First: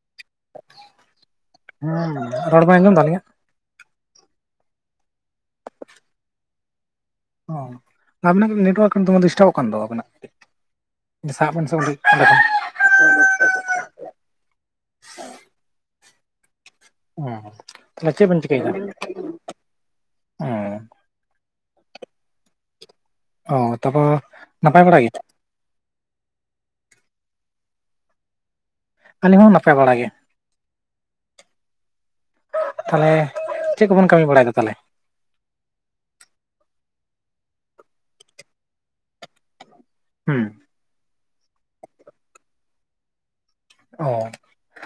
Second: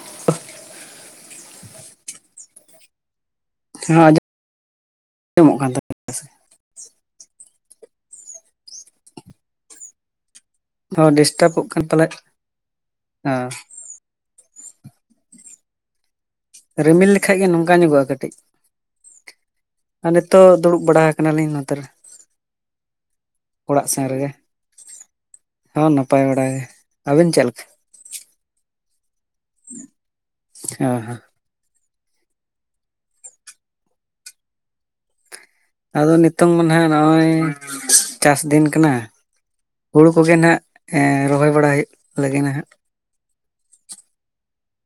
[unintelligible] ᱦᱸ ᱨᱚᱲ ᱵᱮᱱ ᱟᱡᱚᱢ ᱫᱟ ᱟᱞᱤᱧᱟᱜ? ᱦᱮᱸ ᱟᱡᱚ ᱟᱸᱡᱚᱢᱚᱜ ᱠᱟᱱ ᱛᱟ᱾ ᱚ ᱟᱵᱤᱱᱟᱜ ᱠᱟᱹᱴᱤᱡ ᱱᱮᱴᱚᱣᱟᱨᱠ ᱠᱚ ᱫᱚᱢᱮ ᱞᱮᱰᱤᱥᱴᱟᱵᱚᱜ ᱠᱟᱱ ᱫᱚ, ᱟᱵᱤᱱᱟᱜ ᱠᱟᱴᱤᱡ। ᱦᱚᱸ ᱰᱤᱥᱴᱟᱵᱚᱜ ᱠᱟᱱ ᱯᱟᱞᱮ, ᱦᱮᱸ ᱨᱤᱢᱤᱞ ᱞᱮᱠᱷᱟᱡ ᱜᱮ ᱚ ᱱᱚᱝᱠᱟ ᱧᱚᱜᱚᱜᱼᱟ ᱛᱟᱦᱚᱞᱮ ᱪᱮᱫ ᱠᱟᱹᱴᱤᱡ। ᱵᱮᱱ ᱪᱤᱠᱟᱹᱭᱮᱫᱟ ᱟᱨ ᱚ ᱱᱤᱛᱳᱜ ᱫᱩᱲᱩᱵ ᱵᱟᱲᱟ ᱠᱟᱱᱟᱞᱤᱧ ᱱᱚᱛᱮ ᱨᱮ। ᱚ ᱚᱲᱟᱜ ᱥᱮᱱ ᱛᱟᱯᱚᱨ ᱨᱮᱜᱮ ᱱᱟᱯᱟᱭ ᱵᱟᱲᱟ ᱜᱮ? ᱦᱚᱸ ᱱᱟᱯᱟᱭ ᱵᱟᱲᱟ ᱜᱮ, ᱟᱵᱤᱱ ᱪᱮᱫ ᱞᱮᱠᱟ? ᱟᱹᱞᱤᱧ ᱦᱚᱸ ᱱᱟᱯᱟᱭ ᱵᱟᱲᱟ ᱜᱮ᱾ ᱚ ᱦᱚ᱾ ᱛᱟᱦᱚᱞᱮ ᱪᱮᱜ ᱠᱚᱵᱚᱱ ᱠᱟᱹᱢᱤ ᱵᱟᱲᱟᱭ ᱮᱫᱟ ᱛᱟᱦᱚᱞᱮ? ᱟᱫᱚ ᱱᱤᱛᱚᱝ ᱢᱟ ᱱᱟᱦᱟᱜ ᱱᱚᱜᱚᱭ ᱪᱟᱥ ᱫᱤᱱ ᱠᱟᱱᱟ᱾ ᱦᱩᱲᱩ ᱠᱚᱜᱮ ᱦᱩᱸ ᱱᱟᱦᱟᱸᱜ ᱮ ᱨᱚᱦᱚᱭ ᱵᱟᱲᱟ ᱦᱩᱭᱩᱜ ᱞᱟᱹᱜᱤᱫ ᱦᱟᱸᱜ᱾ ᱚ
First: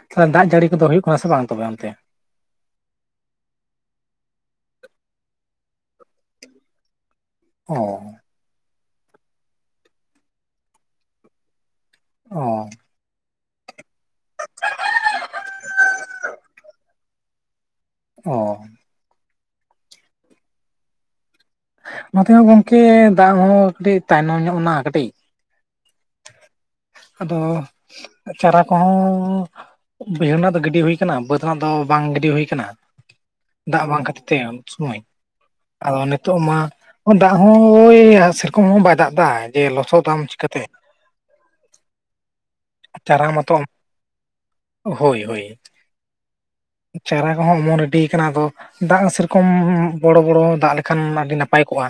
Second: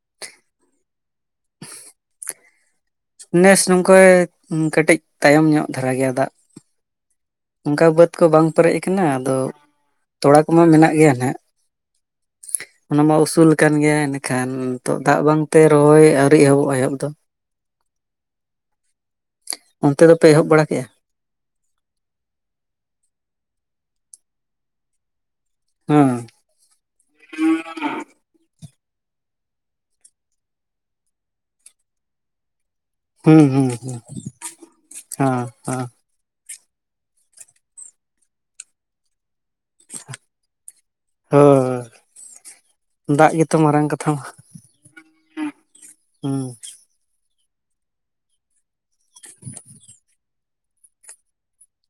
ᱛᱟᱦᱚ ᱫᱟᱜ ᱡᱟᱹᱲᱤ ᱠᱚᱫᱚ ᱦᱩᱭᱩᱜ ᱠᱟᱱᱟ ᱥᱮ ᱵᱟᱝ ᱛᱚᱵᱮ ᱚᱱᱛᱮ? ᱱᱮᱥ ᱱᱚᱝᱠᱟ ᱠᱟᱹᱴᱮᱡ ᱛᱟᱭᱚᱢ ᱧᱚᱜ ᱫᱷᱟᱨᱟ ᱜᱮᱭᱟ ᱫᱟᱜ᱾ ᱚ ᱚᱱᱠᱟ ᱵᱟᱹᱫᱽ ᱠᱚ ᱵᱟᱝ ᱯᱮᱨᱮᱡ ᱟᱠᱟᱱᱟ ᱟᱫᱚ ᱛᱚᱲᱟ ᱠᱚᱢᱟ ᱢᱮᱱᱟᱜ ᱜᱮᱭᱟ ᱦᱟᱸᱜ᱾ ᱚ ᱚᱱᱟᱢᱟ ᱩᱥᱩᱞ ᱠᱟᱱ ᱜᱮᱭᱟ ᱮᱱᱟᱹᱠᱷᱟᱱ ᱱᱤᱛᱚᱜ ᱫᱟᱜ ᱵᱟᱝᱛᱮ ᱨᱚᱦᱚᱭ ᱟᱹᱣᱨᱤ ᱮᱦᱚᱵᱚᱜ ᱟ ᱮᱦᱚᱵ ᱫᱚ᱾ ᱚ᱾ ᱚᱱᱛᱮ ᱫᱚᱯᱮ ᱮᱦᱚᱵ ᱵᱟᱲᱟ ᱠᱮᱜᱟ? ᱱᱚᱛᱮ ᱦᱚᱸ ᱜᱚᱝᱠᱮ ᱫᱟᱜ ᱦᱚᱸ ᱠᱟᱹᱴᱤᱡ ᱛᱟᱭᱱᱚᱢ ᱧᱚᱜ ᱱᱟ ᱠᱟᱹᱴᱤᱡ᱾ ᱚ᱾ ᱟᱫᱚ ᱪᱟᱨᱟ ᱠᱚᱦᱚᱸ ᱵᱟᱹᱭᱦᱟᱹᱲ ᱨᱮᱱᱟᱜ ᱫᱚ ᱜᱤᱰᱤ ᱦᱩᱭ ᱠᱟᱱᱟ ᱵᱟᱹᱫᱽ ᱨᱮᱱᱟᱜ ᱫᱚ ᱵᱟᱝ ᱜᱤᱰᱤ ᱦᱩᱭ ᱟᱠᱟᱱᱟ᱾ ᱦᱩᱸ ᱦᱩᱸ ᱫᱟᱜ ᱦᱩᱸ ᱵᱟᱝ ᱠᱷᱟᱹᱛᱤᱨ ᱛᱮ ᱩᱱ ᱥᱚᱢᱚᱭ, ᱦᱮᱸ ᱦᱮᱸ ᱟᱫᱚ ᱱᱤᱛᱳᱜ ᱢᱟ ᱫᱟᱜ ᱦᱚᱸ ᱳᱭ ᱥᱮᱨᱚᱠᱚᱢ ᱦᱚᱸ ᱵᱟᱭ ᱫᱟᱜ ᱮᱫᱟ ᱡᱮ ᱞᱚᱥᱚᱫ ᱟᱢ ᱪᱤᱠᱟᱛᱮ? [inaudible] ᱪᱟᱨᱟ ᱫᱟᱜ ᱜᱮᱛᱚ ᱢᱟᱛᱚ ᱢᱟᱨᱟᱝ ᱠᱟᱛᱷᱟ ᱢᱟ ᱦᱳᱭ ᱦᱳᱭ ᱦᱩᱸ᱾ ᱪᱟᱨᱟ ᱠᱚ ᱦᱚᱸ ᱚᱢᱚᱱ ᱨᱮᱰᱤᱭ ᱠᱟᱱᱟ ᱟᱫᱚ ᱫᱟᱜ ᱥᱮᱨᱚᱠᱚᱢ ᱵᱚᱲᱚ ᱵᱚᱲᱚ ᱫᱟᱜ ᱞᱮᱠᱷᱟᱱ ᱢᱟ ᱟᱹᱰᱤ ᱱᱟᱯᱟᱭ ᱠᱚᱜᱼᱟ᱾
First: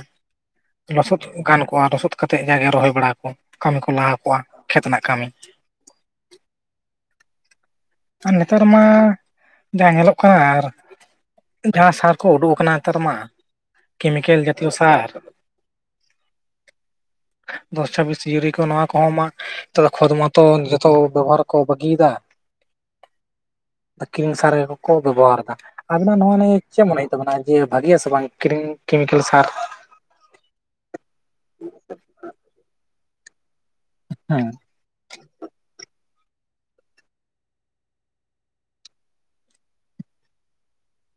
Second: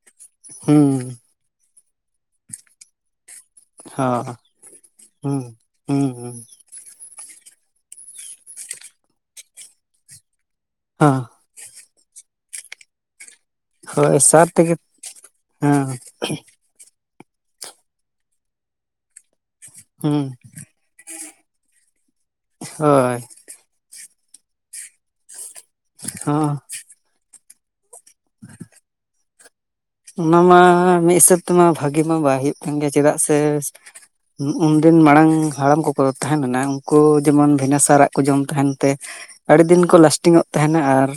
ᱦᱩᱸ ᱦᱩᱸ ᱞᱚᱥᱚᱫ ᱜᱟᱱ ᱠᱚᱣᱟ ᱞᱚᱥᱚᱫ ᱠᱟᱛᱮᱜ ᱡᱟᱜᱮ ᱨᱚᱦᱚᱭ ᱵᱟᱲᱟ ᱠᱚ᱾ ᱠᱟᱹᱢᱤ ᱠᱚ ᱞᱟᱦᱟ ᱦᱚᱸ ᱠᱚᱜᱼᱟ ᱠᱷᱮᱛ ᱨᱮᱱᱟᱜ ᱠᱟᱹᱢᱤ᱾ ᱦᱩᱸ ᱦᱩᱸ ᱦᱩᱸ᱾ ᱟᱨ ᱱᱮᱛᱟᱨ ᱢᱟ ᱡᱟ ᱧᱮᱞᱚᱜ ᱠᱟᱱᱟ ᱟᱨ ᱟᱻ ᱡᱟᱦᱟᱸ ᱥᱟᱨ ᱠᱚ ᱩᱰᱩᱠ ᱠᱚᱜ ᱠᱟᱱᱟ ᱱᱮᱛᱟᱨ ᱢᱟ᱾ ᱦᱳᱭ ᱠᱮᱢᱤᱠᱮᱞ ᱥᱟᱨ ᱡᱟᱛᱤᱭᱚ ᱛᱮᱜᱮ ᱥᱟᱨ᱾ ᱦᱮᱸ ᱫᱚᱥ ᱪᱷᱟᱵᱤᱥ ᱤᱭᱩᱨᱤ ᱠᱚ ᱱᱚᱣᱟ ᱠᱚᱦᱚᱸ ᱢᱟᱜ ᱛᱚᱵᱮ ᱦᱩᱸ ᱠᱷᱚᱫᱢᱟ ᱛᱚ ᱡᱚᱛᱚ ᱵᱮᱵᱚᱦᱟᱨ ᱠᱚ ᱵᱟᱹᱜᱤᱭᱮᱫᱟ᱾ ᱦᱳᱭ ᱟᱠᱤᱝ ᱥᱟᱨᱮ ᱠᱚᱠᱚ ᱵᱮᱵᱚᱦᱟᱨ ᱠᱟᱫᱟ ᱟᱵᱤᱱᱟᱜ ᱱᱚᱣᱟ ᱦᱚᱸ ᱱᱤᱭᱟᱹ ᱪᱮᱜ ᱢᱚᱱᱮ ᱛᱚᱵᱨᱟ ᱡᱤᱭᱟᱹ ᱵᱷᱟᱹᱜᱮᱭᱟ ᱥᱮ ᱵᱟᱝ ᱠᱨᱤᱝ ᱠᱮᱢᱤᱠᱮᱞ ᱥᱟᱨ? ᱚᱱᱟ ᱢᱟ ᱢᱤᱜ ᱦᱤᱥᱟᱹᱵ ᱛᱮᱢᱟ ᱵᱷᱟᱜᱤ ᱢᱟ ᱵᱟᱭ ᱦᱩᱭᱩᱜ ᱠᱟᱱ ᱜᱮᱭᱟ ᱪᱮᱫᱟᱜ ᱥᱮ ᱦᱮᱸ [unintelligible] ᱫᱤᱱ ᱢᱟᱲᱟᱝ ᱦᱟᱲᱟᱢ ᱠᱚᱠᱚ ᱛᱟᱦᱮᱸ ᱞᱮᱱᱟ ᱩᱱᱠᱩ ᱡᱮᱢᱚᱱ ᱵᱷᱤᱱᱟᱥᱟᱨᱟᱜ ᱠᱚ ᱡᱚᱢ ᱛᱟᱦᱮᱱ ᱛᱮ ᱟᱹᱰᱤ ᱫᱤᱱ ᱠᱚ ᱞᱟᱥᱴᱤᱝ ᱚᱜ ᱛᱟᱦᱮᱱᱟ ᱟᱨ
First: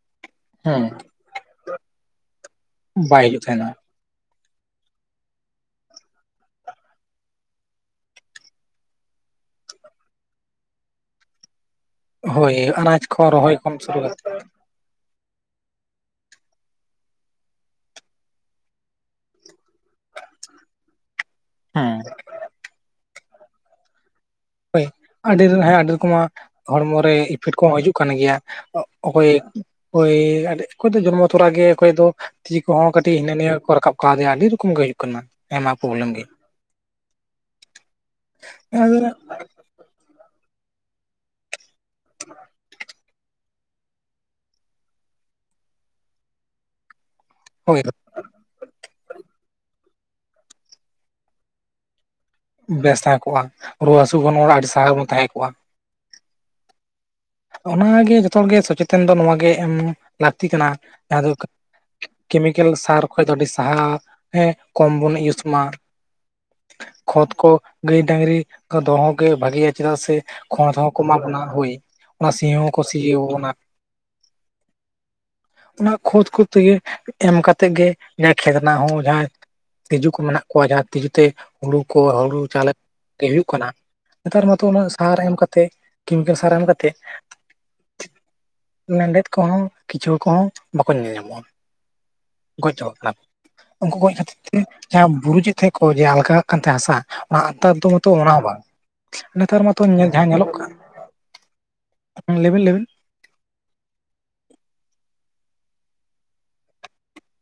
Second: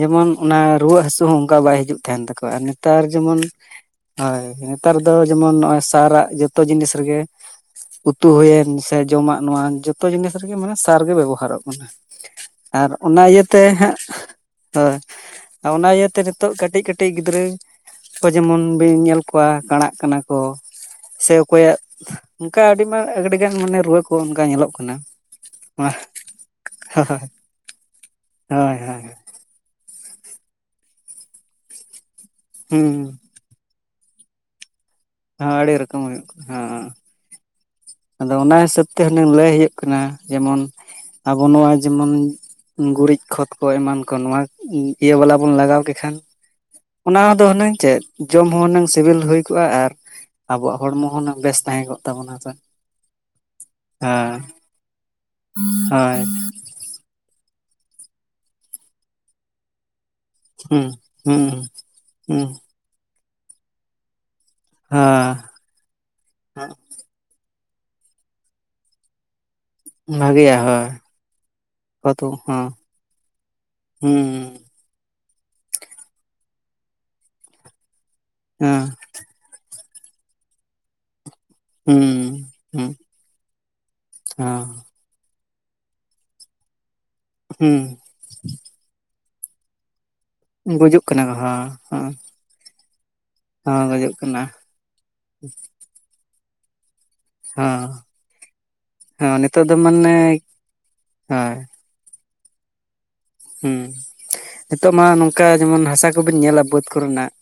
ᱡᱮᱢᱚᱱ ᱚᱱᱟ ᱦᱮᱸ ᱨᱩᱣᱟᱹᱜ ᱦᱟᱹᱥᱩ ᱦᱚᱹ ᱚᱱᱠᱟ ᱵᱟᱭ ᱦᱤᱡᱩᱜ ᱛᱟᱦᱮᱱ ᱛᱟᱠᱚᱣᱟ ᱟᱨ ᱱᱮᱛᱟᱨ ᱵᱟᱭ ᱡᱮᱢᱚᱱ ᱦᱤᱡᱩᱜ ᱛᱟᱦᱮᱱᱟ ᱦᱳᱭ ᱱᱮᱛᱟᱨ ᱫᱚ ᱡᱮᱢᱚᱱ ᱱᱚᱜᱚᱭ ᱥᱟᱨᱟᱜ ᱡᱚᱛᱚ ᱡᱤᱱᱤᱥ ᱨᱮᱜᱮ ᱩᱛᱩ ᱦᱩᱭᱮᱱ ᱥᱮ ᱡᱚᱢᱟᱜ ᱱᱚᱣᱟ ᱡᱚᱛᱚ ᱡᱤᱱᱤᱥ ᱨᱮᱜᱮ ᱢᱟᱱᱮ ᱥᱟᱨᱜᱮ ᱵᱮᱵᱚᱦᱟᱨᱚᱜ ᱠᱟᱱᱟ᱾ ᱦᱳᱭ ᱟᱨ ᱟᱱᱟᱪ ᱠᱚ ᱚᱱᱟ ᱨᱚᱦᱚᱭ ᱤᱭᱟᱹᱛᱮ ᱠᱷᱚᱱ ᱦᱟᱸᱜ ᱥᱩᱨᱩ ᱠᱟᱛᱮ᱾ ᱦᱳᱭ, ᱚᱱᱟ ᱤᱭᱟᱹᱛᱮ ᱱᱤᱛᱚᱜ ᱠᱟᱹᱴᱤᱡ ᱠᱟᱹᱴᱤᱡ ᱜᱤᱫᱽᱨᱟᱹ ᱠᱚ ᱡᱮᱢᱚᱱ ᱵᱤᱱ ᱧᱮᱞ ᱠᱚᱣᱟ ᱠᱟᱲᱟᱜ ᱠᱟᱱᱟ ᱠᱚ ᱥᱮ ᱚᱠᱚᱭᱟᱜ ᱦᱮᱸ ᱚᱱᱠᱟ ᱟᱹᱰᱤ ᱢᱟᱨ ᱟᱹᱰᱤ ᱜᱟᱱ ᱢᱟᱱᱮ ᱨᱩᱣᱟᱹ ᱠᱚ ᱚᱱᱠᱟ ᱧᱮᱞᱚᱜ ᱦᱳᱭ ᱠᱟᱱᱟ ᱟᱹᱰᱤ ᱨᱮᱱ ᱦᱮᱸ ᱟᱹᱰᱤ ᱦᱳᱭ ᱨᱚᱠᱚᱢᱟᱜ ᱦᱚᱲᱢᱚ ᱨᱮ ᱤᱯᱷᱮᱠᱴ ᱠᱚᱦᱚᱸ ᱦᱤᱡᱩᱜ ᱠᱟᱱ ᱜᱮᱭᱟ᱾ ᱦᱳᱭ ᱦᱳᱭ ᱚᱠᱚᱭ ᱳᱭ ᱚᱠᱚᱭ ᱫᱚ ᱡᱚᱱᱢᱚ ᱛᱚᱨᱟᱮ, ᱚᱠᱚᱭ ᱫᱚ ᱛᱤ ᱠᱚ ᱦᱚᱸ ᱦᱩᱸ ᱠᱟᱹᱴᱤᱡ ᱦᱤᱱᱟᱹ ᱱᱤᱭᱟᱹ ᱠᱚ ᱨᱟᱠᱟᱵ ᱠᱟᱨᱭᱟ ᱟᱹᱰᱤ ᱨᱚᱠᱚᱢ ᱜᱮ ᱦᱩᱭᱩᱜ ᱠᱟᱱᱟ ᱟᱹᱰᱤ ᱟᱭᱢᱟ ᱨᱚᱠᱚᱢ ᱯᱨᱚᱵᱞᱮᱢ ᱜᱮ᱾ ᱦᱩᱭᱩᱜ ᱠᱟᱱᱟ ᱦᱮᱸ ᱟᱫᱚ ᱚᱱᱟ ᱦᱤᱥᱟᱹᱵᱽ ᱛᱮ ᱦᱩᱱᱟᱹᱝ ᱞᱟᱹᱭ ᱦᱩᱭᱩᱜ ᱠᱟᱱᱟ ᱡᱮᱢᱚᱱ ᱟᱵᱚ ᱱᱚᱣᱟ ᱡᱮᱢᱚᱱ ᱜᱩᱨᱤᱡ ᱠᱷᱚᱛ ᱠᱚ ᱮᱢᱟᱱ ᱠᱚ ᱱᱚᱣᱟ ᱤᱭᱟᱹ ᱵᱟᱞᱟ ᱵᱚᱱ ᱞᱟᱜᱟᱣ ᱠᱮ ᱠᱷᱟᱱ, ᱚᱱᱟ ᱫᱚ ᱦᱩᱱᱟᱹᱝ ᱦᱳᱭ ᱪᱮᱫ? ᱡᱚᱢ ᱦᱚᱸ ᱦᱩᱱᱟᱹᱝ ᱥᱤᱵᱤᱞ ᱦᱩᱭ ᱠᱚᱜ-ᱟ, ᱟᱨ ᱟᱵᱚᱣᱟᱜ ᱦᱚᱲᱢᱚ ᱦᱚᱸ ᱦᱩᱱᱟᱹᱝ ᱵᱮᱥ ᱛᱟᱦᱮᱸ ᱠᱚᱜ ᱛᱟᱵᱚᱱᱟ ᱥᱮ᱾ ᱵᱮᱥ ᱛᱟᱦᱮᱸ ᱠᱚᱜ-ᱟ, ᱨᱩᱣᱟᱹ ᱦᱟᱹᱥᱩ ᱠᱷᱚᱱ ᱚᱲᱟᱜ ᱟᱹᱰᱤ ᱥᱟᱦᱟ ᱨᱮᱵᱚᱱ ᱛᱟᱦᱮᱸ ᱠᱚᱜ-ᱟ᱾ ᱦᱳᱭ᱾ ᱚᱱᱟᱜᱮ ᱡᱚᱛᱚ ᱦᱚᱲᱜᱮ ᱥᱚᱪᱮᱛᱚᱱ ᱫᱚ ᱱᱚᱣᱟᱜ ᱜᱮ ᱮᱢ ᱞᱟᱹᱠᱛᱤ ᱠᱟᱱᱟ, ᱦᱩᱸ ᱡᱟᱦᱟᱸ ᱫᱚ ᱦᱩᱸ ᱦᱩᱸ ᱠᱮᱢᱤᱠᱮᱞ ᱥᱟᱨ ᱠᱷᱚᱡ ᱫᱚ ᱟᱹᱰᱤ ᱥᱟᱦᱟᱨ ᱦᱮᱸ ᱠᱚᱢ ᱵᱚᱱ ᱤᱭᱩᱡᱽ ᱦᱮᱸ ᱢᱟ᱾ ᱠᱷᱚᱛ ᱠᱚ ᱜᱟᱹᱭ ᱰᱟᱹᱝᱨᱤ ᱚᱝᱠᱟ ᱫᱚᱦᱚ ᱜᱮ ᱵᱷᱟᱜᱮᱭᱟ ᱪᱮᱫᱟᱜ ᱥᱮ ᱵᱷᱟᱜᱮᱭᱟ ᱠᱷᱚᱲ ᱦᱳᱭ ᱦᱚᱸ ᱠᱚ ᱮᱢᱟ ᱵᱚᱱᱟ ᱦᱳᱭ, ᱾ ᱠᱚᱛᱚ ᱚᱱᱟ ᱥᱤ ᱦᱚᱸ ᱦᱚᱸᱠᱚ ᱥᱤᱭᱟᱹᱣᱟᱵᱚᱱᱟ᱾ ᱦᱩᱸ ᱚᱱᱟ ᱠᱷᱚᱛ ᱠᱚ ᱛᱮᱜᱮ ᱮᱢ ᱠᱟᱛᱮᱫ ᱜᱮ ᱡᱟᱦᱟᱸ ᱠᱷᱮᱛ ᱨᱮᱱᱟᱜ ᱦᱮᱸ ᱦᱚᱸ ᱡᱟᱦᱟᱸᱭ ᱛᱤᱡᱩ ᱠᱚ ᱢᱮᱱᱟᱜ ᱠᱚᱣᱟ ᱡᱟᱦᱟᱸ ᱛᱤᱡᱩᱛᱮ ᱦᱩᱲᱩ ᱠᱚ, ᱦᱩᱸ ᱦᱩᱲᱩ ᱪᱟᱞᱮ ᱦᱩᱸ ᱜᱮ ᱦᱩᱭᱩᱜ ᱠᱟᱱᱟ ᱱᱮᱛᱟᱨ ᱢᱟᱛᱚ ᱦᱚᱸ ᱩᱱᱟᱹᱜ ᱥᱟᱨ ᱮᱢ ᱠᱟᱛᱮᱜ ᱠᱤᱢᱠᱤᱱᱴ ᱥᱟᱨ ᱮᱢ ᱠᱟᱛᱮᱜ? ᱦᱩᱸ᱾ ᱞᱮᱸᱰᱮᱛ ᱠᱚᱦᱚᱸ ᱠᱤᱪᱷᱩᱭᱟᱹ ᱠᱚᱦᱚᱸ ᱦᱩᱸ ᱵᱟᱠᱚ ᱜᱩᱡᱩᱜ ᱧᱮᱞ ᱠᱟᱱᱟ ᱠᱚ ᱧᱟᱢᱚᱜ-ᱟ᱾ ᱦᱚᱸ ᱦᱚᱸ ᱜᱚᱡ ᱪᱵᱟᱜ ᱠᱟᱱᱟ, ᱦᱚᱸ ᱩᱝᱠᱩ ᱜᱩᱡᱩᱜ ᱜᱚᱡ ᱠᱷᱟᱹᱛᱤᱨ ᱠᱟᱱᱟ ᱛᱮ ᱡᱟᱦᱟᱸ ᱵᱩᱨᱩ ᱪᱮᱫ ᱠᱚ ᱡᱮ ᱟᱞᱜᱟᱜ ᱠᱟᱱ ᱛᱟᱦᱮᱸ ᱦᱟᱥᱟ ᱚᱱᱟ ᱛᱟᱨ ᱦᱚᱸ ᱫᱚ ᱢᱟᱛᱚ ᱚᱱᱟ ᱦᱚᱸ ᱵᱟᱝ ᱦᱚᱸ ᱱᱮᱛᱟᱨ ᱱᱤᱛᱚᱜ ᱫᱚ ᱢᱟᱛᱚ ᱢᱟᱱᱮ ᱡᱟᱦᱟᱸ ᱧᱮᱞᱚᱜ ᱠᱟᱱ ᱦᱳᱭ᱾ ᱞᱟᱹᱭᱵᱮᱱ ᱞᱟᱹᱭᱵᱮᱱ᱾ ᱦᱩᱸ, ᱱᱤᱛᱳᱜ ᱢᱟ ᱱᱚᱝᱠᱟ ᱡᱮᱢᱚᱱ ᱦᱟᱥᱟ ᱠᱚᱵᱮᱱ ᱧᱮᱞᱟ ᱵᱟᱹᱫᱽ ᱠᱚᱨᱮᱱᱟᱜ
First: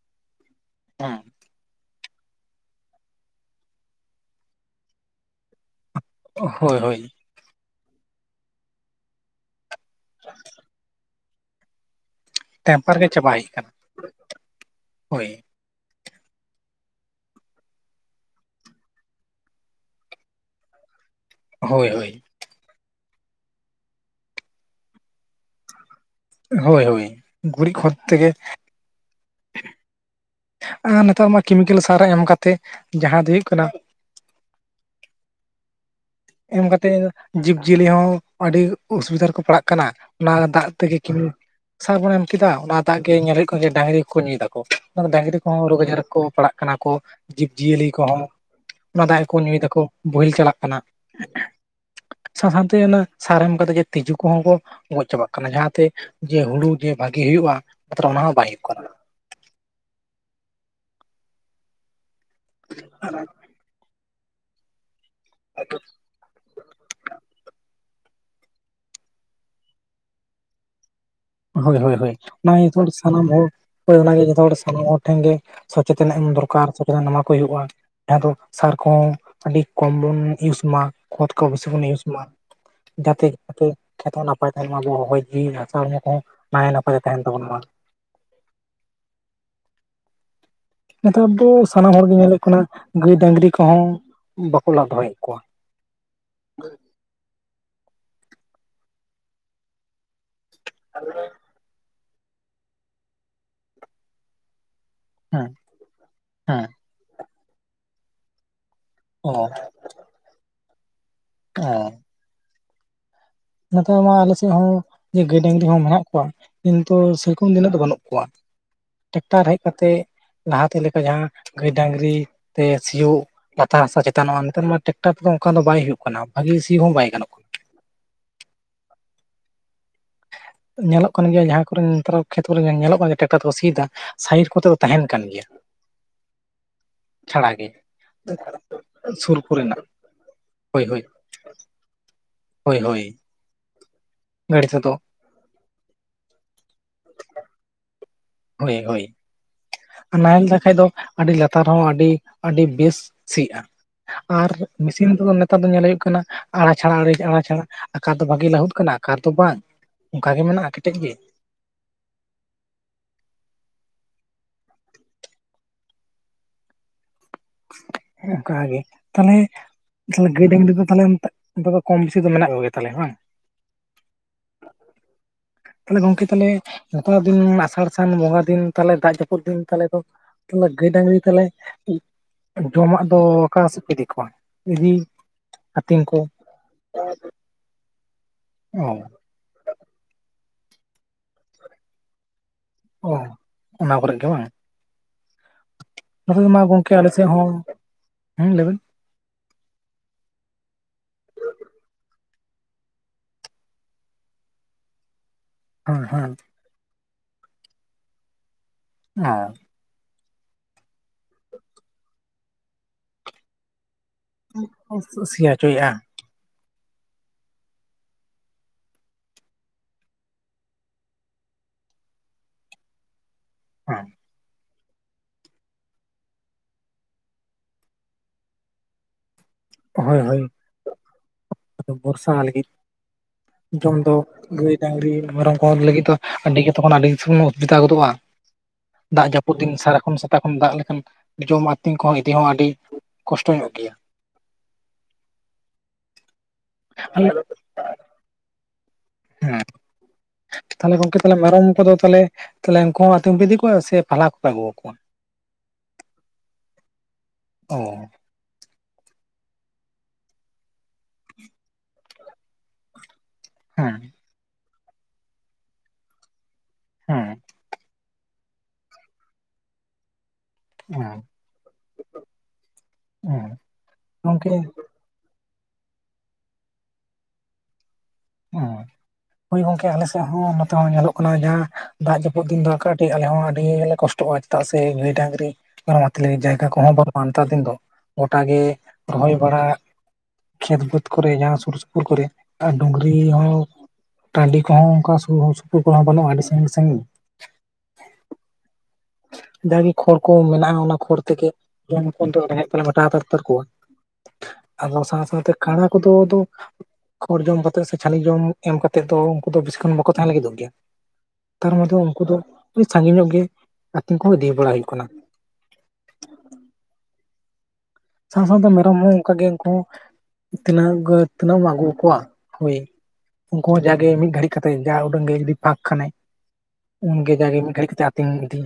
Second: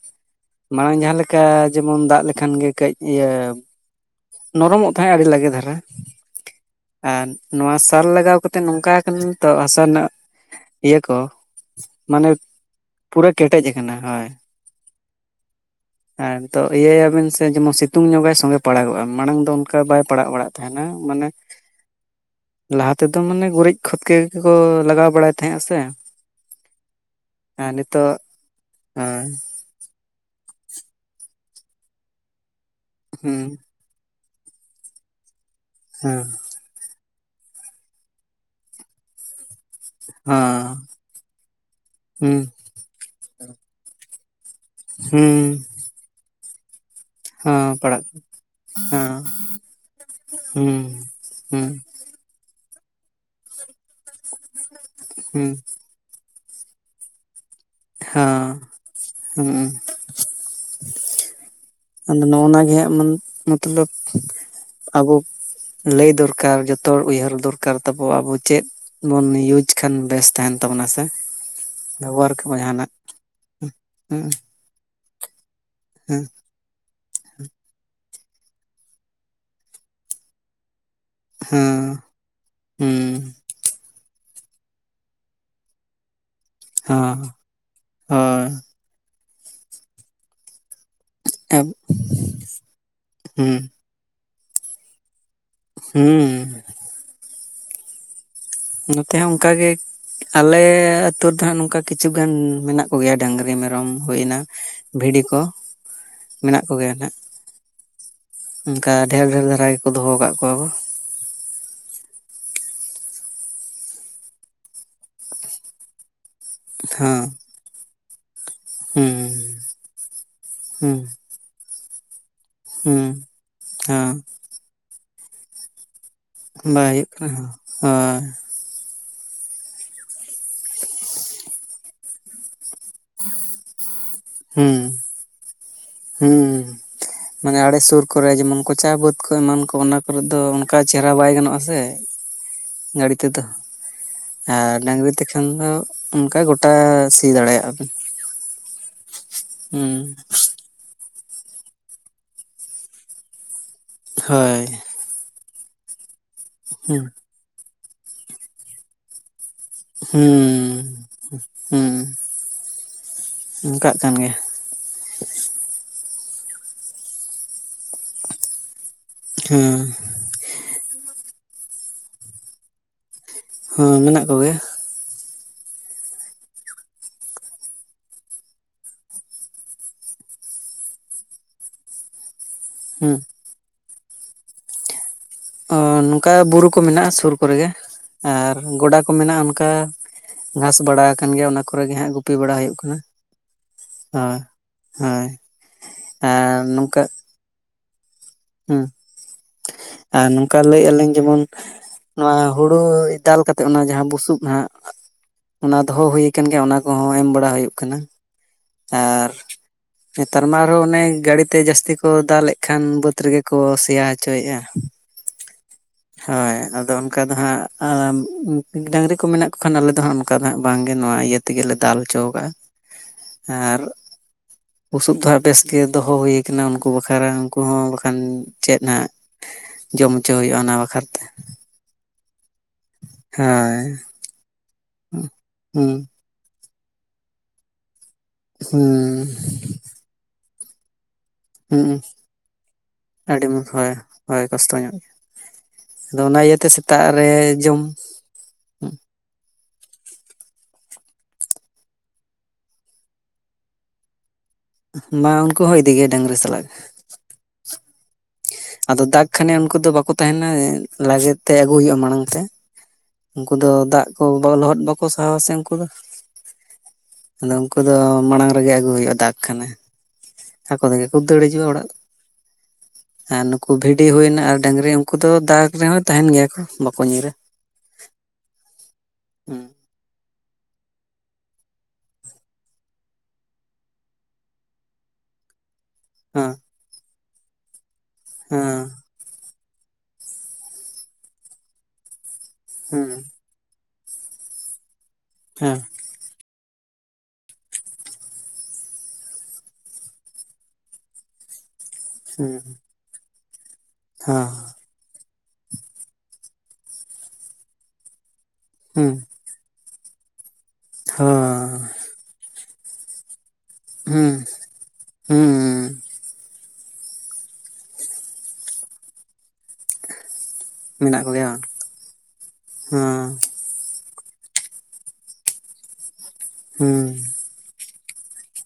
ᱢᱟᱲᱟᱝ ᱡᱟᱦᱟᱸ ᱞᱮᱠᱟ ᱡᱮ, ᱡᱮᱢᱚᱱ ᱫᱟᱜ ᱞᱮᱠᱷᱟᱱ ᱜᱮ ᱠᱟᱺᱡ ᱤᱭᱟᱹ ᱱᱚᱨᱚᱢᱚᱜ ᱛᱟᱦᱮᱸᱫ ᱟᱹᱰᱤ ᱞᱟᱜᱮ ᱫᱷᱟᱨᱟ᱾ ᱦᱳᱭ ᱦᱳᱭ ᱟᱨ ᱱᱚᱣᱟ ᱥᱟᱨ ᱞᱟᱜᱟᱣ ᱠᱟᱛᱮᱜ ᱱᱚᱝᱠᱟᱠ ᱛᱚ ᱦᱟᱥᱟ ᱨᱮᱱᱟᱜ [inaudible] ᱤᱭᱟᱹ ᱠᱚ ᱢᱟᱱᱮ ᱴᱮᱢᱯᱟᱨ ᱜᱮ ᱯᱩᱨᱟᱹ ᱪᱟᱵᱟ ᱦᱮᱡ ᱠᱮᱴᱮᱡ ᱟᱠᱟᱱᱟ ᱦᱳᱭ᱾ ᱦᱳᱭ ᱟᱨ ᱱᱤᱛᱳᱜ ᱤᱭᱟᱹᱭᱟᱵᱮᱱ ᱥᱮ ᱡᱮᱢᱚᱱ ᱥᱤᱛᱩᱝ ᱧᱚᱜᱟᱭ ᱥᱚᱸᱜᱮ ᱯᱟᱲᱟᱜᱚᱜ-ᱟ ᱢᱟᱲᱟᱝ ᱫᱚ ᱚᱱᱠᱟ ᱵᱟᱭ ᱯᱟᱲᱟᱜ ᱵᱟᱲᱟᱜ ᱛᱟᱦᱮᱸ᱾ ᱛᱟᱸᱦᱮᱱ ᱢᱟᱱᱮ ᱦᱳᱭ ᱦᱳᱭ᱾ ᱞᱟᱦᱟ ᱛᱮᱫᱚ ᱢᱟᱱᱮ ᱜᱩᱨᱤᱡ ᱠᱷᱚᱛ ᱜᱮᱠᱚ ᱞᱟᱜᱟᱣ ᱵᱟᱲᱟᱭ ᱛᱟᱦᱮᱸᱜ-ᱟ ᱥᱮ᱾ ᱦᱳᱭ ᱦᱳᱭ, ᱟᱨ ᱜᱩᱨᱤᱡ ᱠᱷᱚᱛ ᱱᱤᱛᱚᱜ ᱛᱮᱜᱮ ᱦᱮᱸ ᱟᱨ ᱱᱮᱛᱮᱨ ᱢᱟ ᱠᱮᱢᱤᱠᱮᱞ ᱥᱟᱨᱟ ᱮᱢ ᱠᱟᱛᱮ ᱡᱟᱦᱟᱸ ᱫᱚ ᱦᱩᱸ ᱦᱩᱭᱩᱜ ᱠᱟᱱᱟ ᱦᱩᱸ᱾ ᱮᱢ ᱠᱟᱛᱮᱫ ᱡᱤᱵᱽ ᱡᱤᱭᱟᱹᱞᱤ ᱦᱚᱸ ᱟᱹᱰᱤ ᱚᱥᱩᱵᱤᱫᱟ ᱨᱮᱠᱚ ᱯᱟᱲᱟᱜ ᱠᱟᱱᱟ᱾ ᱠᱟᱱᱟ ᱚᱱᱟ ᱦᱮᱸ ᱫᱟᱜ ᱛᱮᱜᱮ ᱠᱤᱱ ᱥᱟᱨ ᱵᱚᱱ ᱮᱢ ᱦᱩᱸ ᱠᱮᱫᱟ ᱚᱱᱟ ᱫᱟᱜ ᱜᱮ ᱧᱮᱞᱮᱫ ᱠᱚ ᱰᱟᱹᱟᱝᱨᱤ ᱠᱚ ᱧᱩᱭᱮᱫᱟ ᱠᱚ᱾ ᱠᱚ᱾ ᱦᱩᱸ ᱰᱟᱹᱟᱝᱨᱤ ᱠᱚᱦᱚᱸ ᱨᱳᱜᱽ ᱟᱡᱟᱨ ᱠᱚ ᱯᱟᱲᱟᱜ ᱠᱟᱱᱟ ᱠᱚ᱾ ᱡᱤᱵᱽ ᱦᱮᱸ ᱡᱤᱭᱟᱹᱞᱤ ᱯᱟᱲᱟᱜ ᱠᱚᱦᱚᱸ ᱚᱱᱟ ᱦᱮᱸ ᱫᱟᱜ ᱜᱮ ᱠᱚ ᱧᱩᱭ ᱫᱟᱠᱚ ᱵᱳᱦᱮᱞ ᱪᱟᱞᱟᱜ ᱠᱟᱱᱟ᱾ ᱦᱩᱸ ᱦᱩᱸ᱾ ᱥᱟᱶ ᱥᱟᱶᱛᱮ ᱚᱱᱟ ᱥᱟᱨ ᱮᱢ ᱠᱟᱛᱮ ᱛᱸᱤᱡᱩ ᱠᱚᱦᱚᱸ ᱠᱚ ᱜᱚᱡ ᱪᱟᱵᱟᱜ ᱠᱟᱱᱟ ᱦᱩᱸ ᱡᱟᱦᱟᱸᱛᱮ᱾ ᱡᱮ ᱦᱩᱲᱩ ᱡᱮ ᱵᱷᱟᱜᱤ ᱦᱩᱭᱩᱜᱭ-ᱟ᱾ ᱦᱚᱸ ᱦᱩᱸ᱾ ᱟᱫᱚ ᱱᱚᱜᱼᱚᱱᱟ ᱜᱮ ᱦᱟᱸᱜ ᱮᱢᱚᱱ ᱱᱚᱛᱮ ᱫᱚ ᱟᱵᱚ ᱞᱟᱹᱭ ᱫᱚᱨᱠᱟᱨ ᱡᱚ ᱛᱚ ᱦᱚᱲ ᱩᱭᱦᱟᱹᱨ ᱫᱚᱨᱠᱟᱨ ᱛᱟᱵᱚ ᱟᱵᱚ ᱪᱮᱫ ᱵᱚᱱ ᱤᱭᱩᱡᱽ ᱠᱷᱟᱱ ᱵᱮᱥ ᱛᱟᱦᱮᱱ ᱛᱟᱵᱚᱱᱟ ᱥᱮ᱾ ᱦᱳᱭ ᱦᱳᱭ ᱦᱳᱭ ᱵᱮᱵᱚᱦᱟᱨ ᱠᱟᱵᱚ ᱚᱱᱟᱜᱮ ᱡᱟᱦᱟᱱᱟᱜ ᱡᱷᱚᱛᱚ ᱦᱚᱲ, ᱦᱳᱭ ᱚᱱᱟᱜᱮ ᱦᱮᱸ ᱡᱷᱚᱛᱚ ᱦᱚᱲ ᱥᱟᱱᱟᱢ ᱦᱚᱲ ᱴᱷᱮᱱ ᱜᱮ ᱥᱚᱪᱮᱛᱚᱱ ᱦᱮᱸ ᱮᱢ ᱫᱚᱨ ᱠᱟᱨ ᱥᱚᱪᱮᱛᱚᱱ ᱮᱢᱟ ᱠᱚ ᱦᱩᱭᱩᱜᱼᱟ ᱡᱟᱦᱟᱸ ᱫᱚ ᱥᱟᱨ ᱠᱚᱦᱚᱸ ᱟᱹᱰᱤ ᱠᱚᱢ ᱵᱚᱱ ᱤᱭᱩᱡᱽ ᱢᱟ᱾ ᱠᱷᱚᱛ ᱠᱚ ᱵᱮᱥᱤ ᱵᱚᱱ ᱦᱮᱸ ᱤᱭᱩᱡᱽ ᱢᱟ᱾ ᱡᱟᱛᱮ [inaudible] ᱠᱷᱮᱛ ᱦᱚᱸ ᱱᱟᱯᱟᱭ ᱛᱟᱦᱮᱱ ᱢᱟ ᱟᱵᱚᱣᱟᱜ ᱦᱚᱭ ᱡᱤᱣᱤ ᱦᱟᱥᱟ ᱦᱚᱲᱢᱚ ᱠᱚᱦᱚᱸ ᱱᱟᱭ ᱱᱟᱯᱟᱭ ᱛᱮ ᱛᱟᱦᱮᱱ ᱛᱟᱵᱚᱱ ᱢᱟ᱾ ᱟᱸᱻ ᱱᱮᱛᱟᱨ ᱫᱚ ᱥᱟᱱᱟᱢ ᱦᱚᱲ ᱜᱮ ᱧᱮᱞᱚᱜ ᱠᱟᱱᱟ ᱜᱟᱹᱭ ᱰᱟᱹᱝᱨᱤ ᱦᱮᱸ ᱠᱚᱦᱚᱸ ᱵᱟᱠᱚ ᱞᱟᱫ ᱫᱚᱦᱚᱭᱮᱫ ᱠᱚᱣᱟ᱾ ᱦᱩᱸ᱾ ᱱᱚᱛᱮ ᱦᱚᱸ ᱚᱱᱠᱟ ᱜᱮ ᱟᱞᱮ ᱟᱹᱛᱩ ᱨᱮᱫᱚ ᱦᱟᱸᱜ ᱱᱚᱝᱠᱟ ᱠᱤᱪᱷᱩ ᱜᱟᱱ ᱢᱮᱱᱟᱜ ᱠᱚᱜᱮᱭᱟ ᱰᱟᱝᱨᱤ ᱢᱮᱨᱚᱢ ᱦᱩᱭᱮᱱᱟ ᱵᱷᱤᱰᱤ ᱦᱮᱸ ᱠᱚ ᱢᱮᱱᱟᱜ ᱦᱮᱸ ᱠᱚᱜᱮᱭᱟ ᱱᱟᱦᱟᱜ᱾ ᱚᱱᱠᱟ ᱰᱷᱮᱨ ᱚ ᱰᱷᱮᱨ ᱫᱷᱟᱨᱟ ᱜᱮᱠᱚ ᱫᱚᱦᱚ ᱟᱠᱟᱫ ᱠᱚᱣᱟ ᱠᱚ᱾ ᱚ᱾ ᱱᱮᱛᱟᱨ ᱢᱟ ᱟᱞᱮ ᱥᱮᱫ ᱦᱚᱸ ᱡᱮ ᱜᱟᱹᱭ ᱰᱟᱹᱝᱨᱤ ᱦᱚᱸ ᱢᱮᱱᱟᱜ ᱠᱚᱣᱟ ᱠᱤᱱᱛᱩ ᱦᱮᱸ ᱥᱮᱨᱚᱠᱚᱢ ᱫᱚ ᱩᱱᱟᱹᱜ ᱫᱚ ᱵᱟᱹᱱᱩᱜ ᱠᱚᱫᱟ ᱠᱚᱣᱟ, ᱦᱮᱸ ᱴᱮᱠᱴᱟᱨ ᱦᱮᱡ ᱠᱟᱛᱮ ᱞᱟᱦᱟᱛᱮ ᱦᱮᱸ ᱞᱮᱠᱟ ᱡᱟᱦᱟᱸ ᱜᱟᱹᱭ ᱰᱟᱝᱨᱤ ᱛᱮ ᱦᱮᱸ ᱥᱤᱭᱳᱜ ᱞᱟᱛᱟᱨ ᱦᱟᱥᱟ ᱦᱮᱸ ᱪᱮᱛᱟᱱᱚᱜᱼᱟ ᱱᱮᱛᱟᱨ ᱢᱟ ᱴᱮᱠᱴᱟᱨ ᱛᱮᱫᱚ ᱚᱱᱠᱟ ᱫᱚ ᱵᱟᱭ ᱦᱩᱭᱩᱜ ᱠᱟᱱᱟ᱾ ᱵᱷᱟᱹᱜᱤ ᱥᱤ ᱵᱟᱭ ᱦᱚᱸ ᱦᱩᱭᱩᱜ ᱜᱟᱱᱚᱜ ᱠᱟᱱᱟ ᱦᱳ, ᱦᱳᱭ᱾ ᱧᱮᱞᱚᱜ ᱠᱟᱱ ᱜᱮᱭᱟ ᱡᱟᱦᱟᱸ ᱠᱚᱨᱮ ᱱᱮᱛᱟᱨ ᱠᱷᱮᱛ ᱠᱚᱨᱮ ᱜᱮ ᱧᱮᱞᱚᱜ ᱵᱟᱝ ᱡᱮ ᱴᱮᱠᱴᱟᱨ ᱛᱮᱠᱚ ᱥᱤᱭᱮᱫᱟ ᱥᱟᱭᱤᱰ ᱠᱚᱛᱮ ᱫᱚ ᱛᱟᱦᱮᱱ ᱠᱟᱱ ᱜᱮᱭᱟ᱾ ᱦᱩᱸ᱾ ᱪᱷᱟᱲᱟ ᱢᱟᱱᱮ ᱜᱮ ᱟᱲᱮ ᱥᱩᱨ ᱠᱚᱨᱮ ᱡᱮᱢᱚᱱ ᱠᱚᱪᱟ ᱵᱟᱹᱫ ᱠᱚ ᱥᱩᱨ ᱮᱢᱟᱱ ᱠᱚ ᱠᱚᱨᱮᱱᱟᱜ ᱚᱱᱟ ᱠᱚᱨᱮᱜ ᱫᱚ ᱚᱱᱠᱟ ᱦᱳᱭ ᱦᱳᱭ ᱪᱮᱦᱨᱟ ᱵᱟᱭ ᱜᱟᱱᱚᱜ-ᱟ ᱥᱮ᱾ ᱦᱳᱭ ᱦᱳᱭ ᱜᱟᱹᱲᱤ ᱛᱮᱫᱚ, ᱜᱟᱹᱰᱤ ᱟᱨ ᱛᱮᱫᱚ ᱰᱟᱝᱨᱤ ᱛᱮᱠᱷᱟᱱ ᱫᱚ ᱚᱱᱠᱟ ᱜᱚᱴᱟ ᱥᱤ ᱫᱟᱲᱮᱭᱟᱜ-ᱟ ᱵᱤᱱ᱾ ᱦᱩᱸ ᱟᱨ ᱱᱟᱦᱮᱞ ᱛᱮᱠᱷᱟᱡ ᱫᱚ ᱟᱹᱰᱤ ᱞᱟᱛᱟᱨ ᱦᱚᱸ ᱟᱹᱰᱤ ᱟᱹᱰᱤ ᱵᱮᱥ ᱥᱤ-ᱟ ᱟᱨ ᱦᱳᱭ ᱢᱤ ᱥᱤᱱ ᱛᱮᱫᱚ ᱱᱮᱛᱟᱨ ᱫᱚ ᱧᱮᱞ ᱦᱩᱭᱩᱜ ᱠᱟᱱᱟ ᱟᱲᱟ ᱪᱷᱟᱲᱟ ᱦᱩᱸ ᱟᱹᱲᱮ ᱟᱲᱟ ᱪᱷᱟᱲᱟ ᱟᱠᱟ ᱨᱮᱫᱚ ᱵᱷᱟᱜᱮ ᱞᱟᱹᱦᱩᱫ ᱠᱟᱱᱟ ᱟᱠᱟ ᱨᱮᱫᱚ ᱵᱟᱝ, ᱚᱱᱠᱟ ᱜᱮ ᱢᱮᱱᱟᱜᱼᱟ ᱠᱮᱴᱮᱡ ᱦᱩᱸ ᱜᱮ᱾ ᱦᱩᱸ᱾ ᱚᱱᱠᱟᱜ ᱠᱟᱱ ᱜᱮᱭᱟ᱾ ᱚᱱᱠᱟ ᱜᱮ ᱛᱟᱞᱦᱮ ᱦᱮᱸ ᱛᱟᱞᱦᱮ ᱜᱟᱹᱭ ᱰᱟᱝᱨᱤ ᱠᱚ ᱛᱟᱞᱦᱮ ᱛᱟ ᱱᱮᱛᱟᱨ ᱫᱚ ᱠᱚᱢ ᱵᱤᱥᱤ ᱫᱚ ᱢᱮᱱᱟᱜ ᱠᱚᱜᱮᱭᱟ ᱛᱟᱞᱦᱮ, ᱵᱟᱝ? ᱦᱚᱸ ᱢᱮᱱᱟᱜ ᱠᱚᱜᱮᱭᱟ᱾ ᱛᱟᱞᱦᱮ ᱜᱚᱝᱠᱮ ᱛᱟᱞᱦᱮ ᱱᱮᱛᱟᱨ ᱫᱤᱱ ᱟᱥᱟᱲ ᱥᱟᱱ ᱵᱚᱸᱜᱟ ᱫᱤᱱ ᱛᱟᱞᱦᱮ ᱫᱟᱜ ᱡᱟᱹᱯᱩᱫ ᱫᱤᱱ ᱛᱟᱞᱦᱮ ᱫᱚ ᱛᱟᱞᱦᱮ ᱜᱟᱹᱭ ᱰᱟᱝᱨᱤ ᱛᱟᱞᱦᱮ ᱡᱚᱢᱟᱜ ᱦᱮᱸ ᱫᱚ ᱚᱠᱟ ᱥᱮᱫ ᱠᱚ ᱤᱫᱤ ᱠᱚᱣᱟ? ᱤᱫᱤ ᱚ ᱟᱹᱛᱤᱧ ᱠᱚ ᱱᱚᱝᱠᱟ ᱵᱩᱨᱩ ᱠᱚ ᱢᱮᱱᱟᱜᱼᱟ ᱥᱩᱨ ᱠᱚᱨᱮᱜᱮ ᱟᱨ ᱜᱚᱰᱟ ᱚ ᱠᱚ ᱢᱮᱱᱟᱜᱼᱟ ᱚᱱᱠᱟ ᱜᱷᱟᱥ ᱵᱟᱲᱟ ᱟᱠᱟᱱ ᱜᱮᱭᱟ ᱚᱱᱟ ᱠᱚᱨᱮ ᱜᱮ ᱦᱟᱸᱜ ᱜᱩᱯᱤ ᱵᱟᱲᱟ ᱦᱩᱭᱩᱜ ᱠᱟᱱᱟ, ᱚ ᱚᱱᱟ ᱠᱚᱨᱮ ᱜᱮ ᱦᱳᱭ᱾ ᱵᱟᱝ ᱦᱳᱭ᱾ ᱱᱚᱛᱮ ᱫᱚ ᱟᱨ ᱢᱟ ᱜᱚᱝᱠᱮ ᱟᱞᱮ ᱥᱮᱫ ᱦᱚᱸ ᱦᱮᱸ ᱞᱟᱹᱭᱵᱮᱱ ᱦᱩᱸ, ᱟᱨ ᱱᱚᱝᱠᱟ ᱞᱟᱹᱭᱮᱜᱼᱟ ᱞᱤᱧ ᱡᱮᱢᱚᱱ ᱱᱚᱣᱟ ᱦᱩᱲᱩ ᱫᱟᱞ ᱠᱟᱛᱮᱫ ᱚᱱᱟ ᱡᱟᱦᱟᱸ ᱵᱩᱥᱩᱵ ᱦᱟᱸᱜ ᱚᱱᱟ ᱦᱮᱸ ᱫᱚᱦᱚ ᱦᱩᱭ ᱦᱮᱸ ᱟᱠᱟᱱ ᱜᱮᱭᱟ ᱚᱱᱟ ᱠᱚᱦᱚᱸ ᱮᱢ ᱵᱟᱲᱟ ᱦᱩᱭᱩᱜ ᱠᱟᱱᱟ᱾ ᱟᱨ ᱚ᱾ ᱱᱮᱛᱟᱨ ᱢᱟ ᱟᱨᱦᱚᱸ ᱚᱱᱮ ᱜᱟᱹᱲᱤ ᱛᱮ ᱡᱟᱹᱥᱛᱤ ᱠᱚ ᱫᱟᱞ ᱮᱫ ᱠᱷᱟᱱ ᱵᱟᱹᱫᱽ ᱨᱮᱜᱮ ᱠᱚ ᱥᱮᱭᱟ ᱦᱚᱪᱚᱭᱮᱫᱼᱟ [unintelligible] ᱥᱤᱭᱟ ᱦᱚᱪᱚᱭᱮᱜᱼᱟ᱾ ᱦᱳᱭ ᱟᱫᱚ ᱚᱱᱠᱟ ᱫᱚ ᱦᱟᱸᱜ ᱰᱟᱹᱝᱨᱤ ᱠᱚ ᱢᱮᱱᱟᱜ ᱠᱚ ᱠᱷᱟᱱ ᱟᱞᱮ ᱫᱚ ᱦᱟᱸᱜ ᱚᱱᱠᱟ ᱫᱚ ᱦᱟᱸᱜ ᱵᱟᱝ ᱜᱮ ᱱᱚᱣᱟ ᱤᱭᱟᱹ ᱛᱮᱜᱮᱞᱮ ᱫᱟᱞ ᱦᱚᱪᱚ ᱠᱟᱜᱼᱟ ᱟᱨ ᱵᱩᱥᱩᱵ ᱫᱚ ᱦᱟᱸᱜ ᱵᱮᱥᱜᱮ ᱫᱚᱦᱚ ᱦᱩᱭ ᱠᱟᱱᱟ ᱩᱱᱠᱩ ᱵᱟᱠᱷᱨᱟ ᱩᱱᱠᱩ ᱦᱚᱸ ᱵᱟᱠᱷᱟᱱ ᱪᱮᱫ ᱦᱟᱸᱜ ᱡᱚᱢ ᱦᱚᱪᱚ ᱦᱳᱭᱳᱜ-ᱟ ᱚᱱᱟ ᱵᱟᱠ ᱵᱷᱚᱨᱥᱟ ᱞᱟᱹᱜᱤᱫ ᱦᱳᱭ ᱡᱚᱢ ᱫᱚ ᱜᱟᱹᱭ ᱰᱟᱹᱝᱨᱤ ᱢᱮᱨᱚᱢ ᱠᱚ ᱦᱩᱸ ᱞᱟᱹᱜᱤᱫ ᱫᱚ ᱟᱹᱰᱤ ᱜᱮ ᱛᱚᱠᱷᱚᱱ ᱟᱹᱰᱤ ᱚᱥᱩᱵᱤᱫᱷᱟ ᱜᱚᱫᱚᱜᱼᱟ᱾ ᱦᱩᱸ ᱫᱟᱜ ᱡᱟᱹᱯᱩᱫ ᱫᱤᱱ ᱥᱟᱨᱟ ᱠᱷᱚᱱ ᱥᱮᱛᱟᱜ ᱠᱷᱚᱱ ᱫᱟᱜ ᱞᱮᱠᱟᱱ ᱡᱚᱢ ᱟᱹᱛᱤᱧ ᱦᱩᱸ ᱠᱚᱦᱚᱸ ᱤᱫᱤ ᱦᱚᱸ ᱟᱹᱰᱤ ᱟᱹᱰᱤ ᱠᱚᱥᱴᱚ ᱧᱚᱜ ᱦᱳᱭ ᱜᱮᱭᱟ᱾ ᱦᱳᱭ ᱠᱚᱥᱴᱚ ᱧᱚᱜ ᱜᱮ ᱟᱫᱚ ᱚᱱᱟ ᱤᱭᱟᱹᱛᱮ ᱥᱮᱛᱟᱜ ᱦᱮᱸ ᱨᱮ ᱡᱚᱢ ᱦᱮᱸ᱾ ᱛᱟᱦᱞᱮ ᱜᱚᱝᱠᱮ ᱛᱟᱦᱞᱮ ᱢᱮᱨᱚᱢ ᱠᱚᱫᱚ ᱛᱮ ᱩᱱᱠᱩ ᱦᱚᱸ ᱟᱛᱤᱧ ᱠᱚ ᱤᱫᱤ ᱠᱚᱣᱟ ᱥᱮ ᱯᱟᱞᱟ ᱠᱚᱯᱮ ᱟᱹᱜᱩᱣᱟ ᱠᱚ ᱵᱟᱝ ᱩᱱᱠᱩ ᱦᱚᱸ ᱤᱫᱤ ᱜᱮᱭᱟ ᱰᱟᱹᱝᱨᱤ ᱥᱟᱞᱟᱜ᱾ ᱚ ᱟᱫᱚ ᱫᱟᱜ ᱠᱷᱟᱱᱮ ᱩᱱᱠᱩ ᱫᱚ ᱵᱟᱠᱚ ᱛᱟᱦᱮᱱᱟ ᱞᱟᱜᱮ ᱛᱮ ᱟᱹᱜᱩ ᱦᱩᱭᱩᱜᱼᱟ ᱢᱟᱲᱟᱝ ᱛᱮ᱾ ᱩᱱᱠᱩ ᱫᱚ ᱦᱮᱸ ᱫᱟᱜ ᱠᱚ ᱞᱚᱦᱚᱫ ᱵᱟᱠᱚ ᱥᱟᱦᱟᱣᱟ ᱥᱮ ᱩᱱᱠᱩ ᱫᱚ᱾ ᱦᱮᱸ ᱟᱫᱚ ᱩᱱᱠᱩ ᱫᱚ ᱢᱟᱲᱟᱝ ᱨᱮᱜᱮ ᱟᱹᱜᱩ ᱦᱩᱭᱩᱜᱼᱟ ᱫᱟᱜ ᱠᱷᱟᱱᱮ᱾ ᱟᱠᱚ ᱛᱮᱜᱮ ᱠᱚ ᱦᱮᱸ ᱫᱟᱹᱲ ᱦᱤᱡᱩᱜᱼᱟ ᱚᱲᱟᱜ ᱟᱨ ᱦᱮᱸ ᱱᱩᱠᱩ ᱵᱷᱤᱰᱤ ᱦᱩᱭᱱᱟ ᱜᱚᱝᱠᱮ ᱟᱨ ᱰᱟᱹᱝᱨᱤ ᱩᱱᱠᱩ ᱫᱚ ᱫᱟᱜ ᱨᱮᱦᱚᱸ ᱛᱟᱦᱮᱱ ᱜᱮᱭᱟ ᱠᱚ ᱵᱟᱠᱚ ᱧᱤᱨᱟ᱾ ᱦᱩᱸ ᱦᱩᱸ ᱦᱳᱭ ᱜᱚᱝᱠᱮ ᱟᱞᱮ ᱥᱮᱫ ᱦᱚᱸ ᱱᱚᱛᱮ ᱦᱚᱸ ᱧᱮᱞᱚᱜ ᱡᱟᱦᱟ ᱫᱟᱜ ᱡᱟᱹᱯᱩᱫ ᱫᱤᱱ ᱫᱚ ᱠᱟᱹᱴᱤᱡ ᱟᱞᱮ ᱦᱚᱸ ᱟᱹᱰᱤ ᱜᱮᱞᱮ ᱠᱚᱥᱴᱚᱜᱼᱟ ᱪᱮᱫᱟᱜ ᱥᱮ ᱜᱟᱹᱭ ᱰᱟᱹᱝᱨᱤ ᱢᱮᱨᱚᱢ ᱟᱛᱤᱧ ᱞᱟᱹᱜᱤᱫ ᱦᱮᱸ ᱡᱟᱭᱜᱟ ᱠᱚᱦᱚᱸ ᱵᱟᱹᱱᱩᱜᱼᱟ ᱱᱮᱛᱟᱨ ᱫᱤᱱ ᱫᱚ ᱜᱚᱴᱟᱜ ᱜᱮ᱾ ᱦᱮᱸ ᱨᱚᱦᱚᱭ ᱵᱟᱲᱟ ᱠᱷᱮᱛ ᱵᱟᱹᱫᱽ ᱠᱚᱨᱮ ᱡᱟᱦᱟᱸ ᱥᱩᱨ ᱥᱩᱯᱩᱨ ᱠᱚᱨᱮ ᱟᱨ ᱦᱩᱸ ᱰᱩᱝᱨᱤ ᱦᱚᱸ ᱴᱟᱸᱰᱤ ᱠᱚᱦᱚᱸ ᱚᱱᱠᱟ ᱥᱩᱨ ᱦᱮᱸ ᱥᱩᱯᱩᱨ ᱠᱚᱦᱚᱸ ᱵᱟᱹᱱᱩᱜᱼᱟ ᱟᱹᱰᱤ ᱥᱟᱸᱜᱤᱧ ᱥᱟᱸᱜᱤᱧ ᱡᱟᱜᱮ ᱠᱷᱚᱲ ᱠᱚ ᱢᱮᱱᱟᱜᱼᱟ ᱚᱱᱟ ᱠᱷᱚᱲ ᱛᱮᱜᱮ ᱡᱚᱢ ᱠᱚ ᱫᱚ ᱨᱮᱸᱜᱮᱡ ᱠᱚᱞᱮ ᱢᱮᱴᱟᱣ ᱛᱟᱠᱚᱣᱟ᱾ ᱦᱮᱸ᱾ ᱟᱫᱚ ᱥᱟᱶ ᱥᱟᱶ ᱛᱮ ᱠᱟᱲᱟ ᱠᱚᱫᱚ ᱠᱷᱚᱲ ᱡᱚᱢ ᱠᱟᱛᱮᱫ ᱥᱮ ᱪᱷᱟᱹᱱᱤ ᱡᱚᱢ ᱮᱢ ᱠᱟᱛᱮᱫ ᱦᱮᱸ ᱫᱚ ᱩᱱᱠᱩ ᱫᱚ ᱵᱮᱥᱤ ᱠᱷᱚᱱ ᱵᱟᱠᱚ ᱛᱟᱦᱮᱸᱱ ᱞᱟᱹᱜᱤᱫᱚᱜ ᱜᱮᱭᱟ ᱦᱩᱸ ᱛᱟᱨ ᱦᱚᱸ ᱢᱚᱫᱽᱫᱷᱮ ᱩᱱᱠᱩ ᱫᱚ ᱟᱹᱰᱤ ᱥᱟᱺᱜᱤᱧ ᱧᱚᱜ ᱜᱮ ᱟᱛᱤᱧ ᱦᱩᱸ ᱠᱚᱦᱚᱸ ᱤᱫᱤ ᱵᱟᱲᱟ ᱦᱩᱭᱩᱜ ᱠᱟᱱᱟ᱾ ᱦᱩᱸ ᱥᱟᱶ ᱥᱟᱶ ᱛᱮ ᱢᱮᱨᱚᱢ ᱦᱚᱸ ᱚᱱᱠᱟ ᱜᱮ ᱩᱱᱠᱩ ᱛᱤᱱᱟᱹᱜ ᱜᱟᱹ ᱢᱮᱱᱟᱜ ᱠᱚᱜᱮᱭᱟ ᱛᱤᱱᱟᱹᱜ ᱵᱟᱝ ᱮᱢ ᱟᱹᱜᱩ ᱠᱚᱣᱟ ᱦᱳᱭ᱾ ᱦᱮᱸ ᱩᱱᱠᱩ ᱦᱚᱸ ᱡᱟᱜᱮ ᱢᱤᱫ ᱜᱷᱟᱹᱲᱤᱡ ᱠᱟᱛᱮ ᱡᱟ ᱩᱰᱟᱹᱝ ᱜᱮ ᱡᱩᱫᱤ ᱯᱷᱟᱠ ᱠᱷᱟᱱᱮ ᱦᱩᱸ ᱩᱱᱜᱮ ᱡᱮ ᱢᱤᱫ ᱜᱷᱟᱹᱲᱤ ᱠᱟᱛᱮ ᱟᱹᱛᱤᱝ ᱤᱫᱤ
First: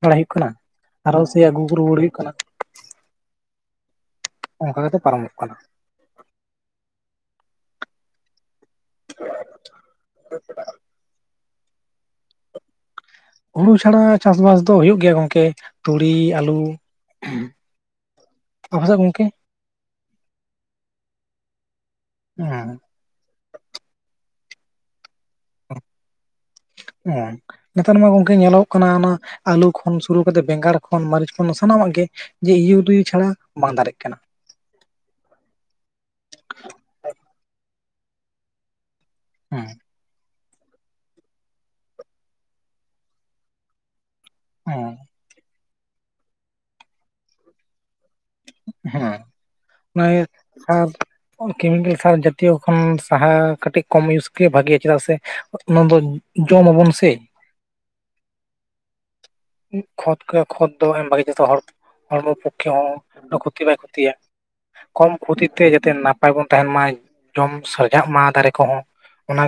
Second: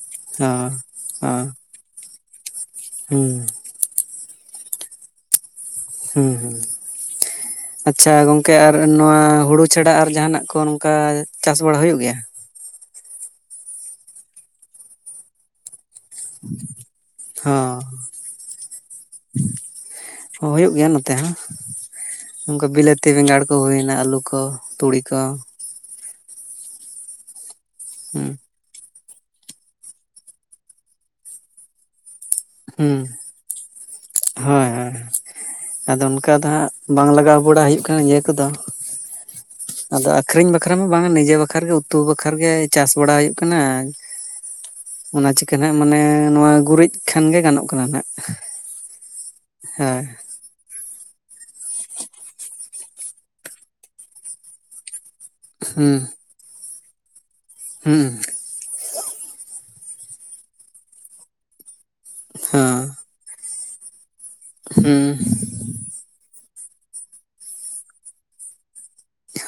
ᱵᱟᱲᱟᱭ ᱦᱩᱭᱩᱜ ᱠᱟᱱᱟ ᱦᱮᱸ ᱟᱨᱚ ᱥᱮ ᱦᱮᱸ ᱟᱹᱜᱩ ᱠᱚ ᱨᱩᱣᱟᱹᱲ ᱦᱩᱭᱩᱜ ᱠᱟᱱᱟ᱾ ᱦᱩᱸ᱾ ᱚᱱᱠᱟ ᱜᱮᱛᱚ ᱯᱟᱨᱚᱢᱚᱜ ᱠᱟᱱᱟ᱾ ᱦᱩᱸ ᱦᱩᱸ᱾ ᱟᱪᱪᱷᱟ ᱜᱚᱝᱠᱮ ᱟᱨ ᱱᱚᱣᱟ ᱦᱩᱲᱩ ᱪᱷᱟᱰᱟ ᱟᱨ ᱡᱟᱦᱟᱱᱟᱜ ᱠᱚ ᱱᱚᱝᱠᱟ ᱪᱟᱥ ᱵᱟᱲᱟ ᱦᱩᱭᱩᱜ ᱜᱮᱭᱟ᱾ ᱦᱩᱲᱩ ᱪᱷᱟᱲᱟ ᱪᱟᱥ ᱵᱟᱥ ᱫᱚ ᱦᱩᱭᱩᱜ ᱜᱮᱭᱟ ᱜᱚᱝᱠᱮ᱾ ᱛᱩᱲᱤ ᱟᱹᱞᱩ ᱦᱚᱸ ᱟᱯᱮ ᱥᱮᱫ ᱜᱚᱝᱠᱮ᱾ ᱦᱚᱧᱸ ᱦᱩᱭᱩᱜ ᱜᱮᱭᱟ ᱱᱚᱛᱮ ᱦᱚᱸ ᱱᱚᱝᱠᱟ ᱦᱮᱸ ᱵᱤᱞᱟᱹᱛ ᱛᱤ ᱵᱮᱸᱜᱟᱲ ᱠᱚ ᱦᱩᱭᱱᱟ ᱟᱹᱞᱩ ᱠᱚ ᱛᱩᱲᱤ ᱠᱚ᱾ ᱚ ᱱᱮᱛᱟᱨ ᱢᱟ ᱜᱚᱝᱠᱮ ᱦᱩᱸ ᱧᱮᱞᱚᱜ ᱚᱱᱟ ᱟᱞᱩ ᱠᱷᱚᱱ ᱥᱩᱨᱩ ᱠᱟᱛᱮ ᱵᱮᱸᱜᱟᱲ ᱠᱷᱚᱱ ᱢᱟᱹᱨᱤᱪ ᱥᱟᱱᱟᱢᱟᱜ ᱜᱮ ᱡᱮ ᱦᱩᱸ ᱤᱭᱩᱨᱤᱭᱟᱹ ᱪᱷᱟᱲᱟ ᱵᱟᱝ ᱫᱟᱲᱮᱜ ᱠᱟᱱᱟ᱾ ᱦᱳᱭ ᱦᱳᱭ ᱟᱫᱚ ᱚᱱᱠᱟ ᱫᱚ ᱦᱟᱸᱜ ᱵᱟᱝ ᱞᱟᱜᱟᱣ ᱵᱟᱲᱟ ᱦᱩᱭᱩᱜ ᱠᱟᱱᱟ ᱤᱭᱟᱹ ᱠᱚᱫᱚ᱾ ᱦᱮᱸ ᱟᱫᱚ ᱟᱹᱠᱷᱨᱤᱧ ᱵᱟᱠᱷᱨᱟ ᱢᱟ ᱵᱟᱝ ᱱᱤᱡᱮ ᱵᱟᱠᱷᱨᱟ ᱜᱮ ᱩᱛᱩ ᱵᱟᱠᱷᱨᱟ ᱜᱮ ᱪᱟᱥ ᱵᱟᱲᱟ ᱦᱩᱭᱩᱜ ᱠᱟᱱᱟ᱾ ᱦᱮᱸ ᱚᱱᱟ ᱪᱤᱠᱟᱹ ᱱᱟᱜ ᱢᱟᱱᱮ ᱱᱚᱣᱟ ᱜᱩᱨᱤᱡ ᱠᱷᱟᱱ ᱜᱮ ᱜᱟᱱᱚᱜ ᱠᱟᱱᱟ ᱦᱟᱸᱜ᱾ ᱦᱮᱸ [unintelligible] ᱟᱨ ᱠᱮᱢᱤᱠᱮᱞ ᱠᱷᱟᱨ ᱡᱟᱹᱛᱤᱭᱚ ᱠᱷᱚᱱ ᱥᱟᱦᱟ ᱠᱟᱹᱴᱤᱡ ᱠᱚᱢ ᱤᱭᱩᱡᱽ ᱜᱮ ᱵᱷᱟᱜᱮᱭᱟ᱾ ᱪᱮᱫᱟᱜ ᱥᱮ ᱚᱱᱟ ᱦᱩᱸ ᱫᱚ ᱡᱚᱢ ᱟᱵᱚᱱ ᱥᱮ᱾ ᱦᱩᱸ᱾ ᱠᱷᱚᱛ ᱠᱚ, ᱠᱷᱚᱛ ᱫᱚ ᱮᱢ ᱵᱷᱟᱜᱤ ᱡᱷᱚᱛᱚ ᱦᱚᱲ ᱦᱚᱲᱢᱚ ᱯᱚᱠᱠᱷᱮ ᱦᱚᱸ ᱠᱷᱚᱛᱤ ᱵᱟᱭ ᱠᱷᱚᱛᱤᱭᱟ, ᱠᱚᱢ ᱠᱷᱚᱛᱤ ᱛᱮ ᱡᱟᱛᱮ ᱱᱟᱯᱟᱭ ᱵᱚᱱ ᱛᱟᱦᱮᱱ ᱢᱟ ᱡᱚᱢ ᱥᱟᱡᱟᱜ ᱢᱟ ᱫᱟᱨᱮ ᱠᱚᱦᱚᱸ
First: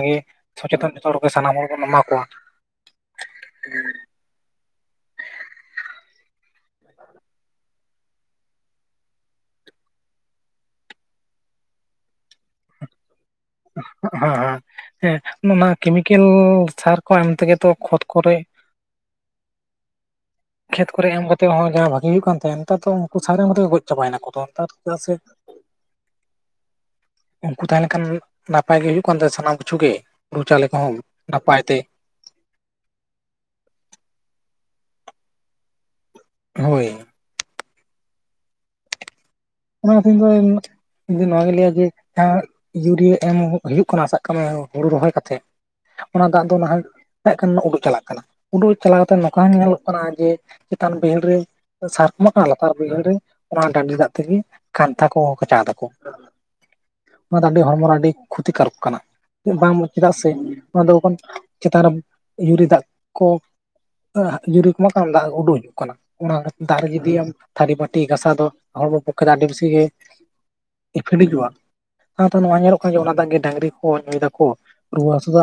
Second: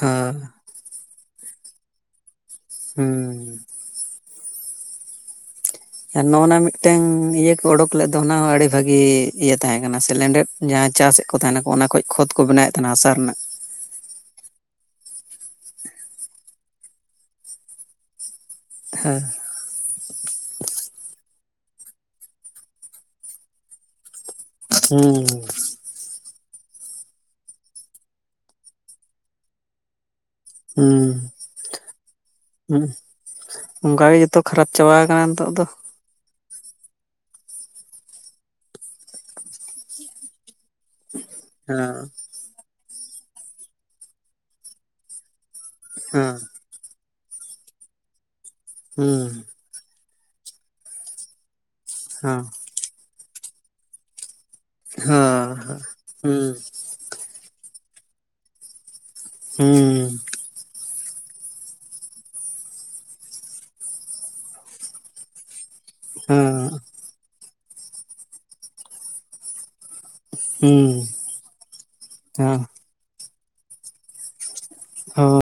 ᱦᱩᱸ ᱦᱚᱸ ᱥᱚᱪᱮᱛᱚᱱ ᱡᱷᱚᱛᱚ ᱦᱚᱲᱜᱮ ᱥᱟᱱᱟᱢ ᱦᱚᱲ ᱵᱚᱱ ᱮᱢᱟ ᱠᱚᱣᱟ᱾ ᱦᱩᱸ᱾ [inaudible] ᱟᱨ ᱱᱚᱜ-ᱱᱟ ᱢᱤᱫᱴᱟᱹᱝ ᱤᱭᱟᱹ ᱠᱚ ᱚᱰᱚᱠ ᱞᱮᱫ ᱫᱚ ᱚᱱᱟ ᱦᱚᱸ ᱟᱹᱰᱤ ᱵᱷᱟᱜᱤ ᱤᱭᱟᱹ ᱛᱟᱦᱮᱸ ᱠᱟᱱᱟ ᱥᱤᱞᱤᱱᱰᱟᱨ᱾ ᱡᱟᱦᱟᱸ ᱪᱟᱥᱮᱜ ᱠᱚ ᱛᱟᱸᱦᱮᱱᱟᱠᱚ ᱚᱱᱟ ᱠᱷᱚᱱ ᱠᱷᱚᱛ ᱠᱚ ᱵᱮᱱᱟᱣᱮᱫ ᱛᱟᱸᱦᱮᱱᱟ ᱦᱟᱥᱟ ᱨᱮᱱᱟᱜ᱾ ᱦᱚᱸ ᱦᱚᱸ᱾ ᱦᱮᱸ ᱚᱱᱟ ᱠᱮᱢᱤᱠᱮᱞ ᱥᱟᱨ ᱠᱚ ᱮᱢ ᱛᱮᱜᱮ ᱛᱚ ᱠᱷᱚᱛ ᱠᱚᱨᱮ ᱦᱮᱸ᱾ ᱠᱷᱮᱛ ᱠᱚᱨᱮ ᱮᱢ ᱠᱟᱛᱮᱜ ᱦᱚᱸ ᱡᱟᱦᱟᱸᱭ ᱵᱷᱟᱜᱤ ᱦᱩᱭᱩᱜ ᱠᱟᱱ ᱛᱟᱦᱮᱸᱫ, ᱱᱮᱛᱟᱨ ᱫᱚ ᱩᱱᱠᱩ ᱥᱟᱨ ᱮᱢ ᱛᱮᱜᱮ ᱜᱚᱡ ᱪᱟᱵᱟᱭᱮᱱᱟ ᱠᱚᱫᱚ ᱱᱮᱛᱟᱨ ᱪᱮᱫᱟᱜ ᱥᱮ, ᱩᱝᱠᱩ ᱛᱟᱦᱮᱸᱞᱮᱱᱠᱷᱟᱱ ᱱᱟᱯᱟᱭ ᱜᱮ ᱦᱩᱭᱩᱜ ᱠᱟᱱ ᱛᱟᱦᱮᱸᱜ ᱥᱟᱱᱟᱢ ᱠᱤᱪᱷᱩ ᱜᱮ, ᱦᱩᱲᱩ ᱪᱟᱣᱞᱮ ᱠᱚᱦᱚᱸ ᱦᱩᱸ ᱱᱟᱯᱟᱭ ᱛᱮ ᱦᱩᱸ, ᱚᱝᱠᱟ ᱜᱮ ᱡᱚᱛᱚ ᱠᱷᱟᱨᱟᱯ ᱪᱟᱵᱟ ᱟᱠᱟᱱᱟ ᱱᱤᱛᱚᱜ ᱫᱚ᱾ ᱦᱳᱭ᱾ ᱚᱱᱟ ᱠᱷᱟᱛᱤᱨ ᱜᱮ ᱤᱧ ᱫᱚ ᱱᱚᱣᱟᱜᱤᱧ ᱞᱟᱹᱭᱟ ᱡᱮ ᱦᱮᱸ ᱮᱸᱻ ᱤᱭᱩᱨᱤᱭᱟᱹ ᱮᱢ ᱦᱩᱭᱩᱜ ᱠᱟᱱᱟ ᱥᱟᱵ ᱠᱟᱜ ᱢᱮ ᱦᱩᱲᱩ ᱨᱚᱦᱚᱭ ᱠᱟᱛᱮᱜ, ᱚᱱᱟ ᱦᱮᱸ ᱫᱟᱜ ᱫᱚ ᱱᱟᱦᱟᱜ ᱱᱟᱜ ᱠᱷᱟᱱ ᱩᱰᱩᱜ ᱪᱟᱞᱟᱜ ᱠᱟᱱᱟ, ᱩᱰᱩᱠ ᱪᱟᱞᱟᱣ ᱠᱟᱛᱮ ᱦᱩᱸ ᱱᱚᱝᱠᱟ ᱧᱮᱞᱚᱜ ᱠᱟᱱᱟ ᱡᱮ ᱪᱮᱛᱟᱱ ᱵᱟ. ᱭᱦᱟᱹᱲ ᱨᱮ ᱥᱟᱨ ᱠᱚ ᱮᱢᱟᱜ ᱦᱮᱸ ᱠᱟᱱᱟ ᱞᱟᱛᱟᱨ ᱵᱟᱹᱭᱦᱟᱹᱲ ᱨᱮ ᱚᱱᱟ ᱰᱟᱰᱤ ᱫᱟᱜ ᱛᱮᱜᱮ ᱠᱟᱱᱛᱷᱟ ᱠᱚ ᱦᱮᱸ ᱠᱟᱪᱟᱣ ᱫᱟᱠᱚ᱾ ᱦᱮᱸ ᱦᱩᱸ ᱚᱱᱟ ᱫᱚ ᱟᱹᱰᱤ ᱦᱚᱲᱢᱚ ᱨᱮ ᱟᱹᱰᱤ ᱠᱷᱚᱛᱤᱠᱟᱨᱚᱠ ᱠᱟᱱᱟ᱾ ᱵᱟᱝ ᱦᱩᱸ ᱪᱮᱫᱟᱜ ᱥᱮ ᱚᱱᱟ ᱫᱚᱠᱷᱚᱱ ᱪᱮᱛᱟᱱ ᱨᱮ ᱤᱭᱩᱨᱤ ᱫᱟᱜ ᱠᱚ ᱡᱩᱨᱤ ᱠᱚᱢᱟ ᱠᱚ ᱫᱟᱜ ᱩᱰᱩᱝ ᱠᱟᱱᱟ, ᱚᱱᱟ ᱦᱮᱸ ᱫᱟᱜ ᱨᱮ ᱡᱩᱫᱤ ᱟᱢ ᱛᱷᱟᱹᱨᱤ ᱵᱟᱹᱴᱤ ᱜᱟᱥᱟᱣ ᱫᱚ ᱦᱚᱲᱢᱚ ᱯᱚᱠᱠᱷᱮ ᱫᱚ ᱟᱹᱰᱤ ᱵᱮᱥᱤ ᱜᱮ ᱦᱩᱸ ᱦᱮᱸ ᱤᱯᱷᱮᱴᱤᱡᱚᱜ-ᱟ, ᱚᱱᱟ ᱛᱟᱭᱱᱚᱢ ᱟᱝᱨᱚᱯ ᱠᱚ ᱚᱱᱟ ᱫᱟᱜ ᱜᱮ ᱰᱟᱹᱝᱨᱤ ᱠᱚ ᱧᱩᱭ ᱫᱟᱠᱚ ᱨᱩᱣᱟᱹ ᱦᱳᱭ ᱦᱟᱹᱥᱩ ᱫᱚ